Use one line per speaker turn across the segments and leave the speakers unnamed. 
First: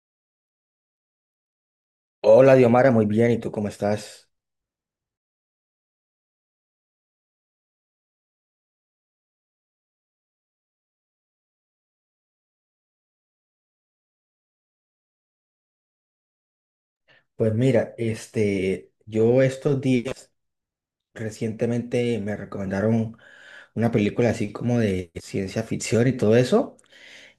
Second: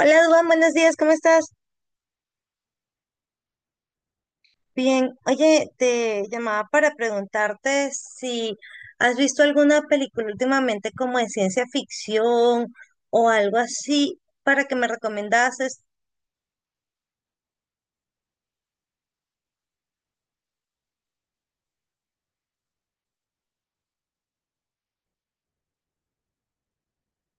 Hola, Duan, buenos días, ¿cómo estás?
Hola, Diomara, muy bien. ¿Y tú cómo estás?
Bien, oye, te llamaba para preguntarte si has visto alguna película últimamente como de ciencia ficción o algo así para que me recomendases.
Pues mira, yo estos días recientemente me recomendaron una película así como de ciencia ficción y todo eso,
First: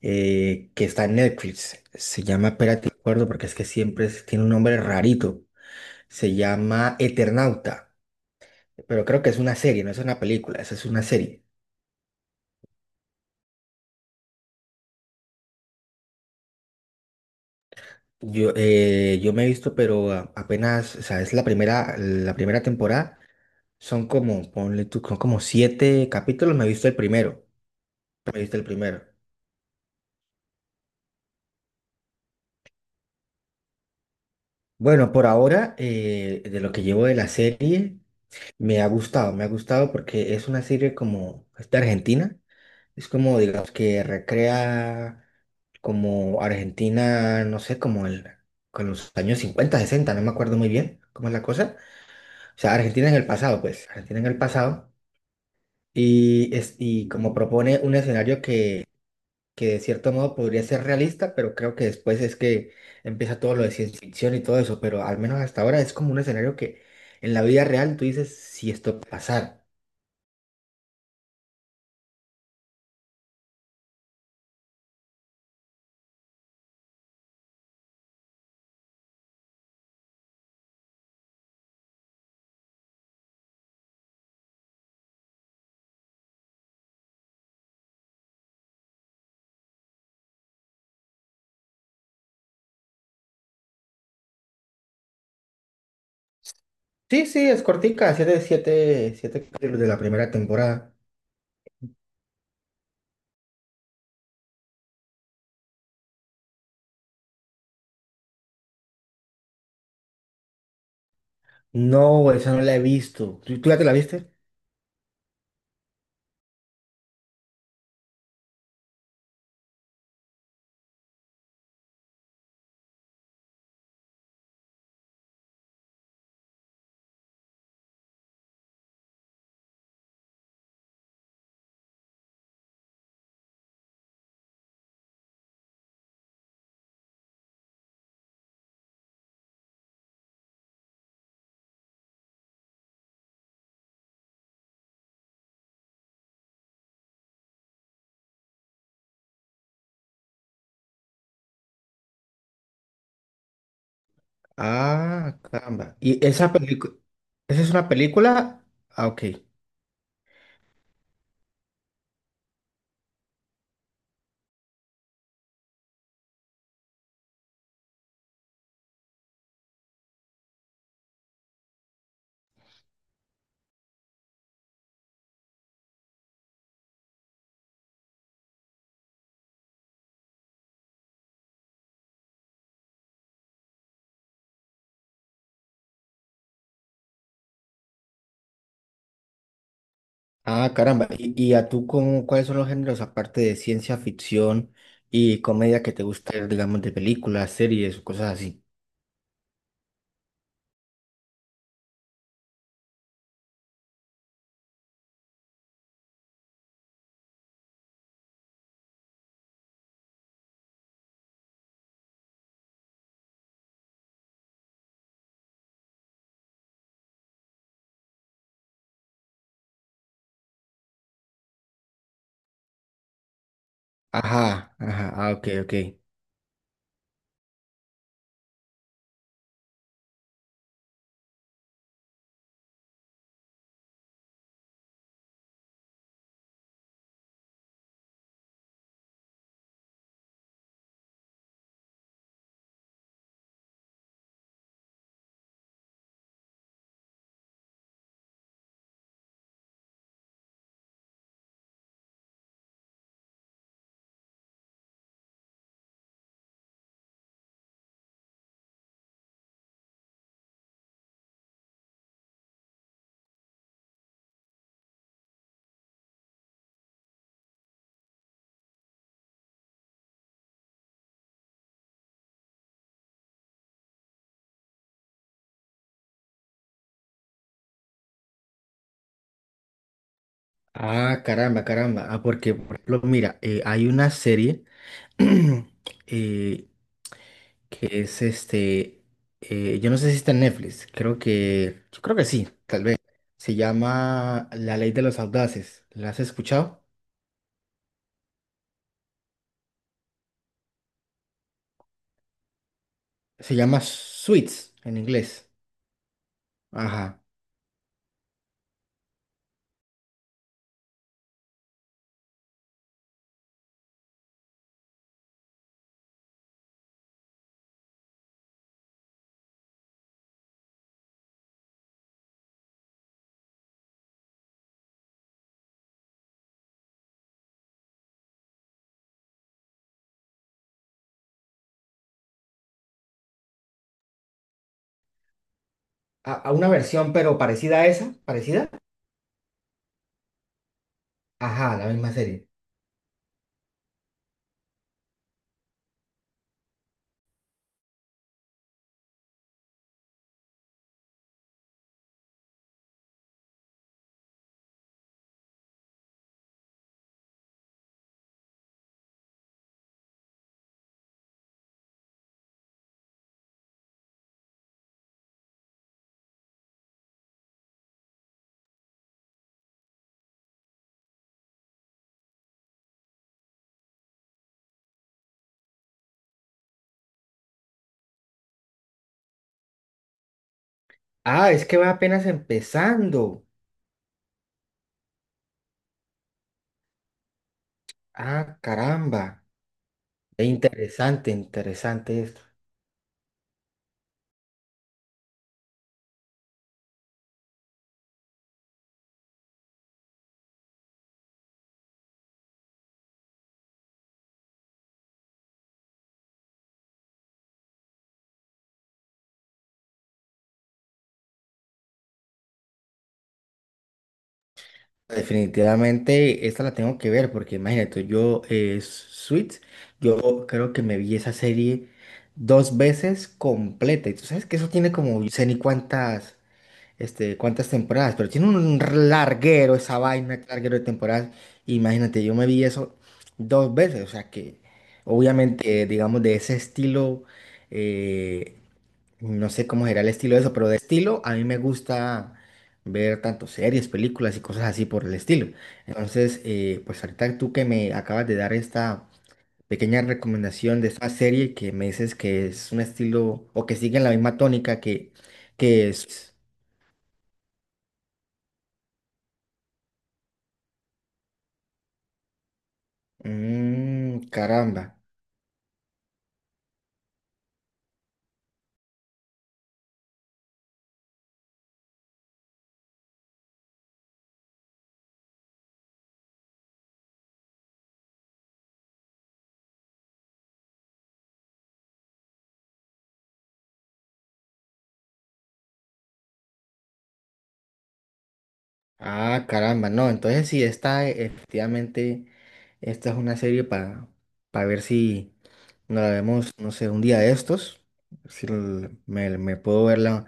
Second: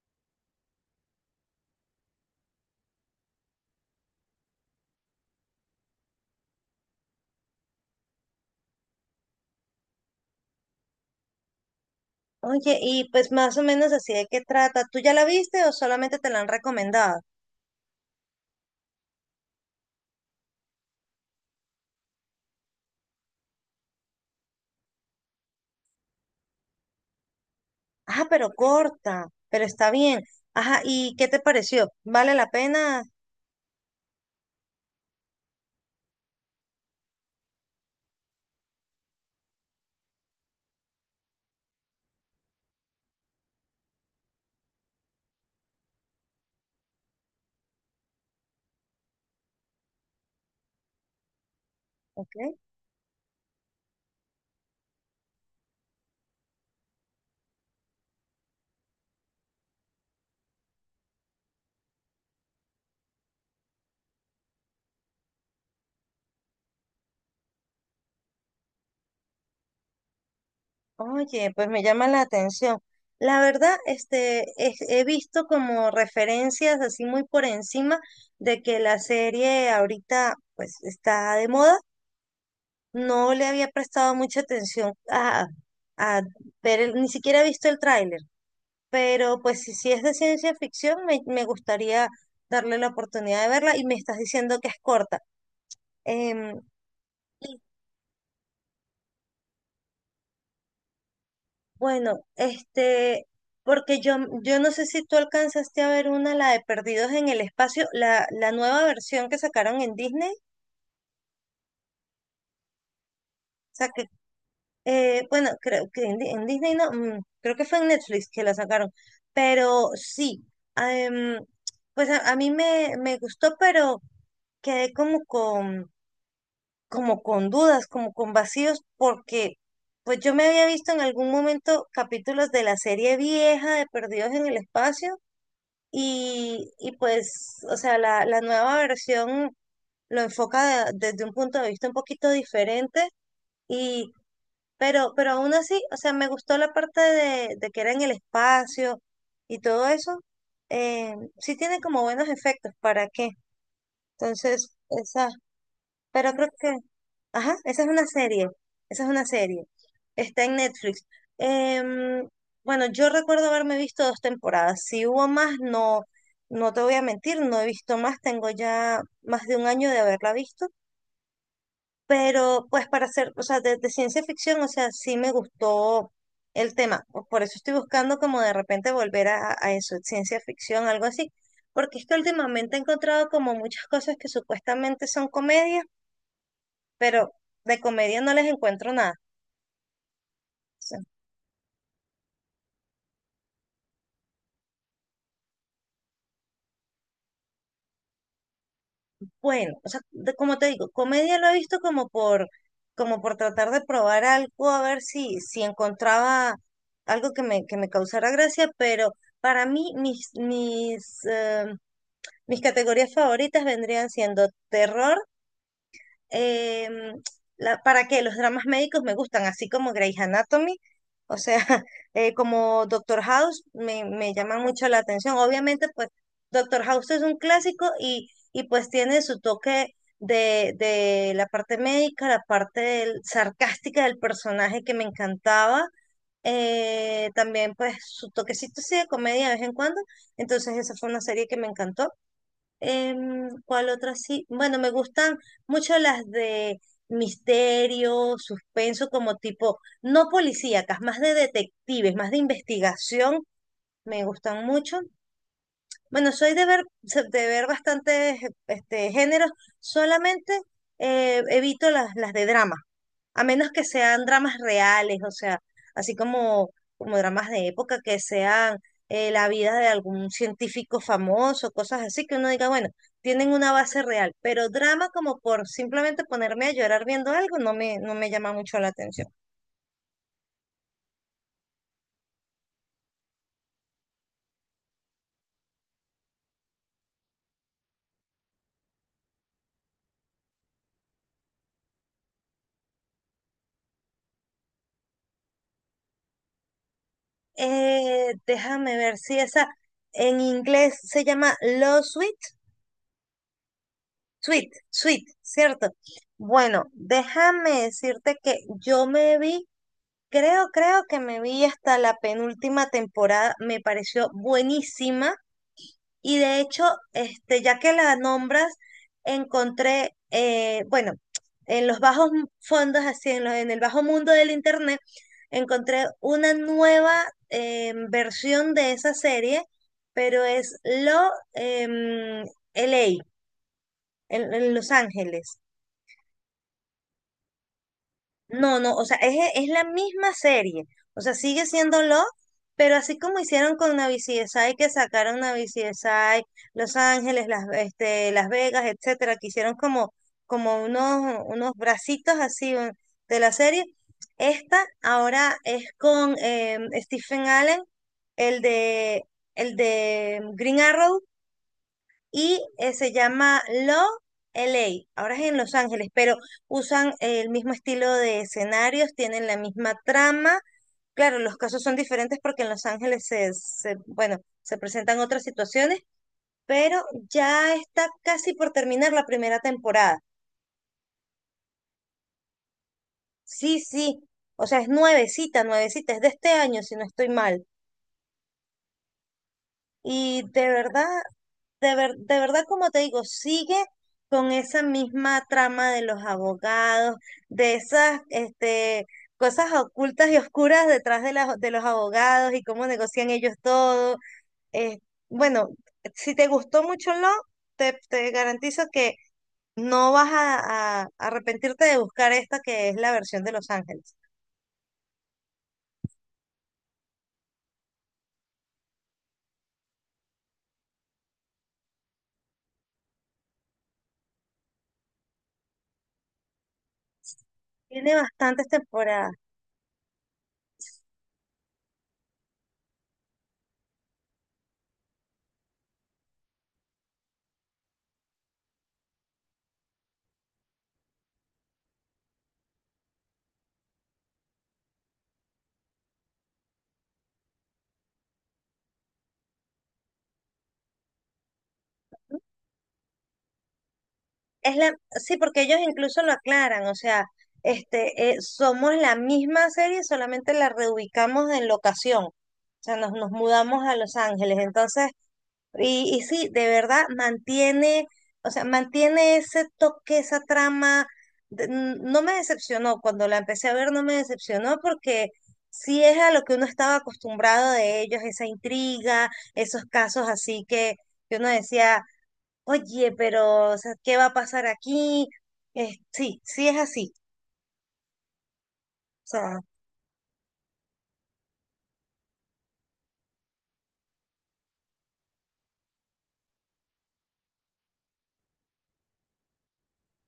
que está en Netflix. Se llama, espérate, no me acuerdo porque es que siempre tiene un nombre rarito. Se llama Eternauta, pero creo que es una serie, no es una película, esa es una serie.
Oye, y pues más o menos así de qué trata. ¿Tú ya la viste o solamente te la han recomendado?
Yo me he visto, pero apenas, o sea, es la primera temporada. Son como, ponle tú, son como siete capítulos,
Ah,
me he
pero
visto el primero.
corta, pero está bien. Ajá, ¿y qué te pareció? ¿Vale la pena?
Bueno, por ahora, de lo que llevo de la serie, me ha gustado porque es una serie como, es de Argentina, es como, digamos, que recrea como Argentina, no sé, como el, con los años 50 60 no me acuerdo muy bien cómo es la cosa.
Ok.
O sea, Argentina en el pasado, pues, Argentina en el pasado. Y, es, y como propone un escenario que de cierto modo podría ser realista, pero creo que después es que empieza todo lo de ciencia ficción y todo eso, pero al menos hasta ahora es como un escenario que en la vida real tú dices si esto puede pasar.
Oye, pues me llama la atención. La verdad, este, he visto como referencias así muy por encima de que la serie ahorita pues está de moda. No le había prestado mucha atención a ver, ni siquiera he visto el tráiler, pero pues si es de ciencia ficción, me gustaría darle la oportunidad de verla y me estás diciendo que es corta. Em,
Sí, sí, es cortica, siete capítulos de la primera temporada.
Bueno, este, porque yo no sé si tú alcanzaste a ver una, la de Perdidos en el Espacio, la nueva versión que sacaron en Disney. O
No, esa no la he visto. Tú ya te
sea
la
que,
viste?
bueno, creo que en, en Disney no, creo que fue en Netflix que la sacaron. Pero sí, ah, em, pues a mí me gustó, pero quedé como con dudas, como con vacíos, porque pues yo me había visto en algún momento capítulos de la serie vieja de Perdidos en el Espacio. Y pues, o sea, la nueva versión lo enfoca desde un punto de vista un poquito diferente, y, pero aún así, o sea, me gustó la parte de que era en el espacio y todo eso. Sí tiene como buenos efectos, ¿para qué? Entonces, esa,
Ah, caramba. ¿Y
pero creo
esa
que
película,
ajá,
esa es
esa
una
es una serie,
película?
esa
Ah,
es
ok.
una serie. Está en Netflix. Em, bueno, yo recuerdo haberme visto dos temporadas. Si hubo más, no, no te voy a mentir, no he visto más. Tengo ya más de un año de haberla visto. Pero pues para hacer, o sea, de ciencia ficción, o sea, sí me gustó el tema. O Por eso estoy buscando como de repente volver a eso, ciencia ficción, algo así. Porque es que últimamente he encontrado como muchas cosas que supuestamente son comedias, pero de comedia no les encuentro nada.
Ah,
Sea,
caramba. Y a tú cómo, cuáles son los géneros aparte de ciencia ficción y comedia que te gusta ver, digamos, de películas, series o cosas así?
bueno, o sea, como te digo, comedia lo he visto como por, como por tratar de probar algo, a ver si encontraba algo que que me causara gracia, pero para mí mis categorías favoritas vendrían siendo terror, eh, ¿para qué? Los dramas médicos me gustan, así como Grey's Anatomy, o sea, como Doctor House, me llama
Ajá,
mucho la
ajá, ah,
atención.
ok, ok.
Obviamente, pues Doctor House es un clásico y pues tiene su toque de la parte médica, la parte sarcástica del personaje que me encantaba. También pues su toquecito así de comedia de vez en cuando. Entonces esa fue una serie que me encantó. ¿Cuál otra sí? Bueno, me gustan mucho las de misterio, suspenso, como tipo, no policíacas, más de detectives, más de investigación, me gustan mucho. Bueno, soy de ver, de ver bastantes este, géneros, solamente evito las de drama, a menos que sean dramas reales, o sea, así como, como dramas de época, que sean la vida de algún científico famoso, cosas así, que uno diga, bueno, tienen una base real, pero drama como por simplemente ponerme a llorar viendo algo no no me llama mucho la atención.
Ah, caramba, caramba. Ah, porque, por ejemplo, mira, hay una serie eh, que es yo no sé si está en Netflix, creo que, yo creo que sí, tal vez. Se llama La Ley de los Audaces. ¿La has escuchado?
Déjame ver si esa en inglés se llama Lost.
Se llama
Sweet,
Suits en
Sweet,
inglés.
¿cierto? Bueno,
Ajá.
déjame decirte que yo me vi, creo, creo que me vi hasta la penúltima temporada, me pareció buenísima y de hecho, este, ya que la nombras, encontré, bueno, en los bajos fondos, así en, en el bajo mundo del internet, encontré una nueva versión de esa serie, pero es Lo em, LA, en Los Ángeles.
A una versión, pero parecida a esa, parecida.
No, no, o sea, es la misma serie. O sea, sigue
Ajá, la
siendo
misma
Love,
serie.
pero así como hicieron con Navi CSI, que sacaron Navi CSI, Los Ángeles, Las, este, Las Vegas, etcétera, que hicieron como, como unos, unos bracitos así de la serie. Esta ahora es con Stephen Allen, el de, el de Green Arrow, y se llama Love L A. Ahora es en Los Ángeles, pero usan el mismo estilo de escenarios, tienen la misma trama. Claro, los casos son diferentes porque en Los Ángeles bueno, se presentan otras situaciones, pero ya está casi por terminar la primera temporada.
Ah, es que va apenas empezando.
Sí, sí. O sea, es nuevecita, nuevecita, es de este año, si no estoy mal.
Ah, caramba.
Y de verdad
Interesante, interesante
de
esto.
verdad, como te digo, sigue con esa misma trama de los abogados, de esas este, cosas ocultas y oscuras detrás de los abogados y cómo negocian ellos todo. Eh, bueno, si te gustó mucho lo te garantizo que no vas a arrepentirte de buscar esta que es la versión de Los Ángeles.
Definitivamente esta la tengo que ver porque imagínate, Suits, yo creo que me vi esa serie dos veces completa. Y tú sabes que eso tiene como, yo sé ni cuántas. Este, cuántas temporadas,
Tiene
pero tiene
bastantes
un
temporadas.
larguero esa vaina, larguero de temporadas. Imagínate, yo me vi eso dos veces, o sea que obviamente, digamos, de ese estilo, eh, no sé cómo será el estilo de eso, pero de estilo a mí me gusta ver tanto series, películas y cosas así por el estilo. Entonces, pues ahorita tú que me acabas de dar esta pequeña recomendación de esta serie que me dices que es un estilo o que sigue la misma
Es
tónica
la, sí, porque ellos
que
incluso lo
es.
aclaran, o sea, somos la misma serie, solamente la reubicamos en locación. O sea, nos, nos mudamos a Los
Mm,
Ángeles.
caramba.
Entonces, y sí, de verdad mantiene, o sea, mantiene ese toque, esa trama. No me decepcionó, cuando la empecé a ver no me decepcionó porque sí es a lo que uno estaba acostumbrado de ellos, esa intriga, esos casos así que uno decía, oye, pero, o sea, ¿qué va a pasar aquí? Sí, sí es así. O
Ah,
sea,
caramba. No, entonces sí, esta efectivamente, esta es una serie para ver si nos la vemos, no sé, un día de estos. Si me, me puedo verla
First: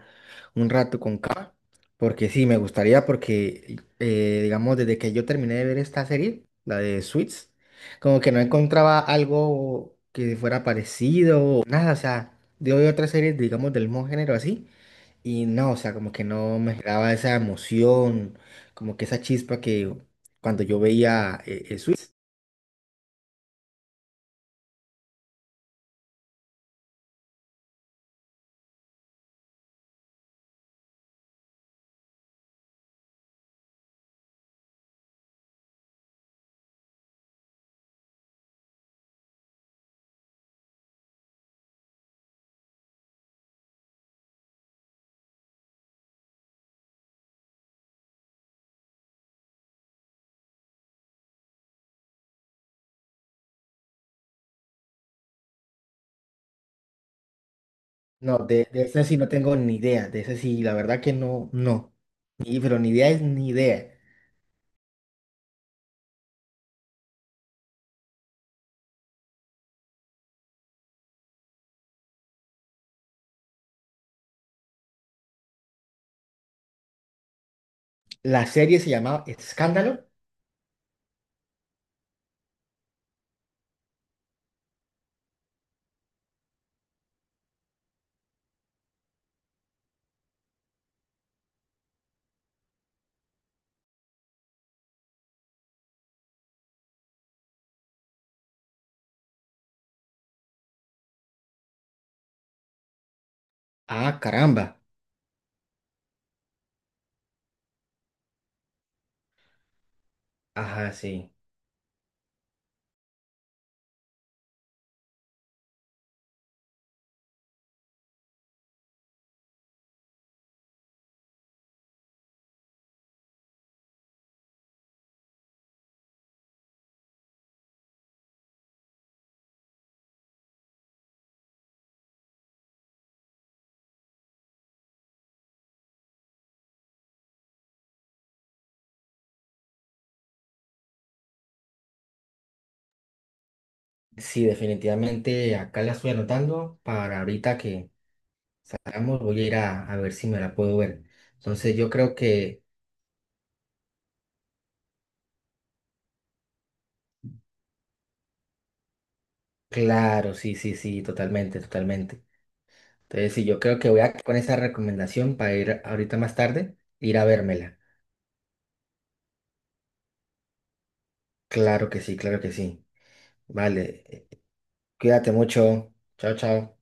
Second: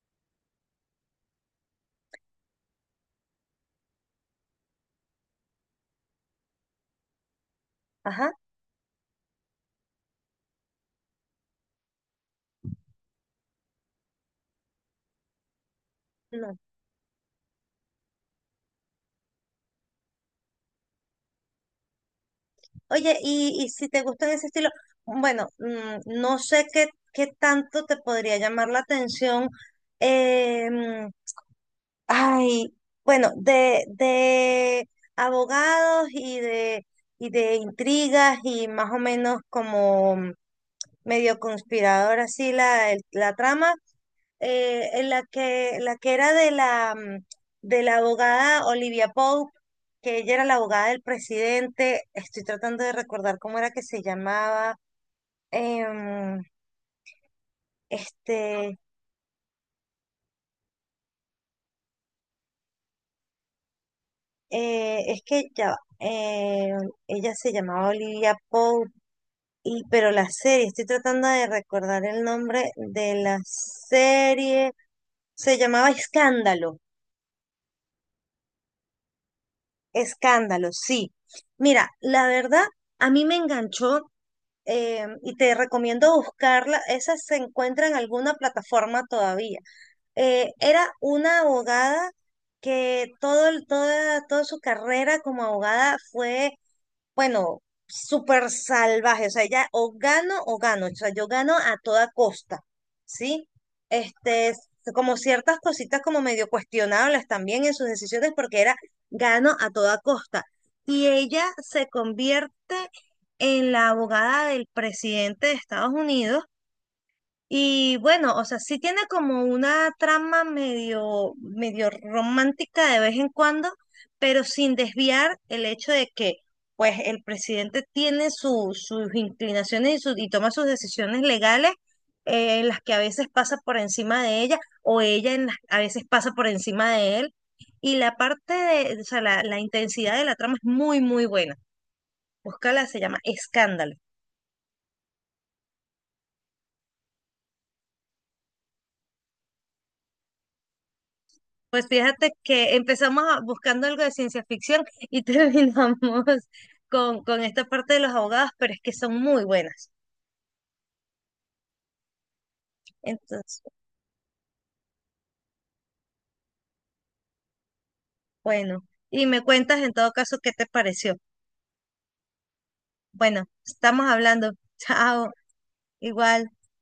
un rato con calma. Porque sí, me gustaría, porque digamos, desde que yo terminé de ver esta serie, la de Suits, como
ajá,
que no encontraba algo que fuera parecido o nada. O sea, yo veo otras series, digamos, del mismo género así. Y no, o sea, como que
no.
no me daba esa emoción, como que esa chispa que cuando yo veía Suits.
Oye, y si te gustan ese estilo, bueno, no sé qué, qué tanto te podría llamar la atención. eh, mm, ay, bueno, de abogados y de intrigas y más o menos como medio conspirador así la trama. En la que era de la, de la abogada Olivia Pope, que ella era la abogada del presidente. Estoy tratando de recordar cómo era que se llamaba. em,
No,
este,
de ese sí no tengo ni idea, de ese sí, la verdad que no, no. Ni, pero ni idea es ni idea.
es que ya, va, ella se llamaba Olivia Pope, pero la serie, estoy tratando de recordar el nombre de la serie. Se llamaba Escándalo.
La serie se llamaba Escándalo.
Escándalo, sí. Mira, la verdad, a mí me enganchó y te recomiendo buscarla. Esa se encuentra en alguna plataforma todavía. Era una abogada que todo, toda, toda su carrera como abogada fue bueno, súper salvaje, o sea, ella o gano o gano, o sea, yo gano a toda costa, ¿sí?
Ah,
Este,
caramba.
como ciertas cositas como medio cuestionables también en sus decisiones porque era gano a toda costa.
Ajá,
Y
sí.
ella se convierte en la abogada del presidente de Estados Unidos y bueno, o sea, sí tiene como una trama medio, medio romántica de vez en cuando, pero sin desviar el hecho de que, pues, el presidente tiene sus inclinaciones y toma sus decisiones legales, en las que a veces pasa por encima de ella, o ella a veces pasa por encima de él. Y la parte de, o sea, la intensidad de la trama es muy, muy buena. Búscala, se llama Escándalo.
Sí, definitivamente acá la estoy anotando para ahorita que salgamos, voy a ir a ver si me la puedo ver. Entonces
Pues
yo creo
fíjate
que,
que empezamos buscando algo de ciencia ficción y terminamos con esta parte de los abogados, pero es que son muy buenas.
claro, sí, sí, sí, totalmente, totalmente. Entonces, sí, yo
Entonces,
creo que voy a quedar con esa recomendación para ir ahorita más tarde, ir a vérmela.
bueno, y me cuentas en todo caso qué te pareció.
Claro que sí, claro que sí.
Bueno,
Vale,
estamos hablando. Chao,
cuídate mucho. Chao,
igual.
chao.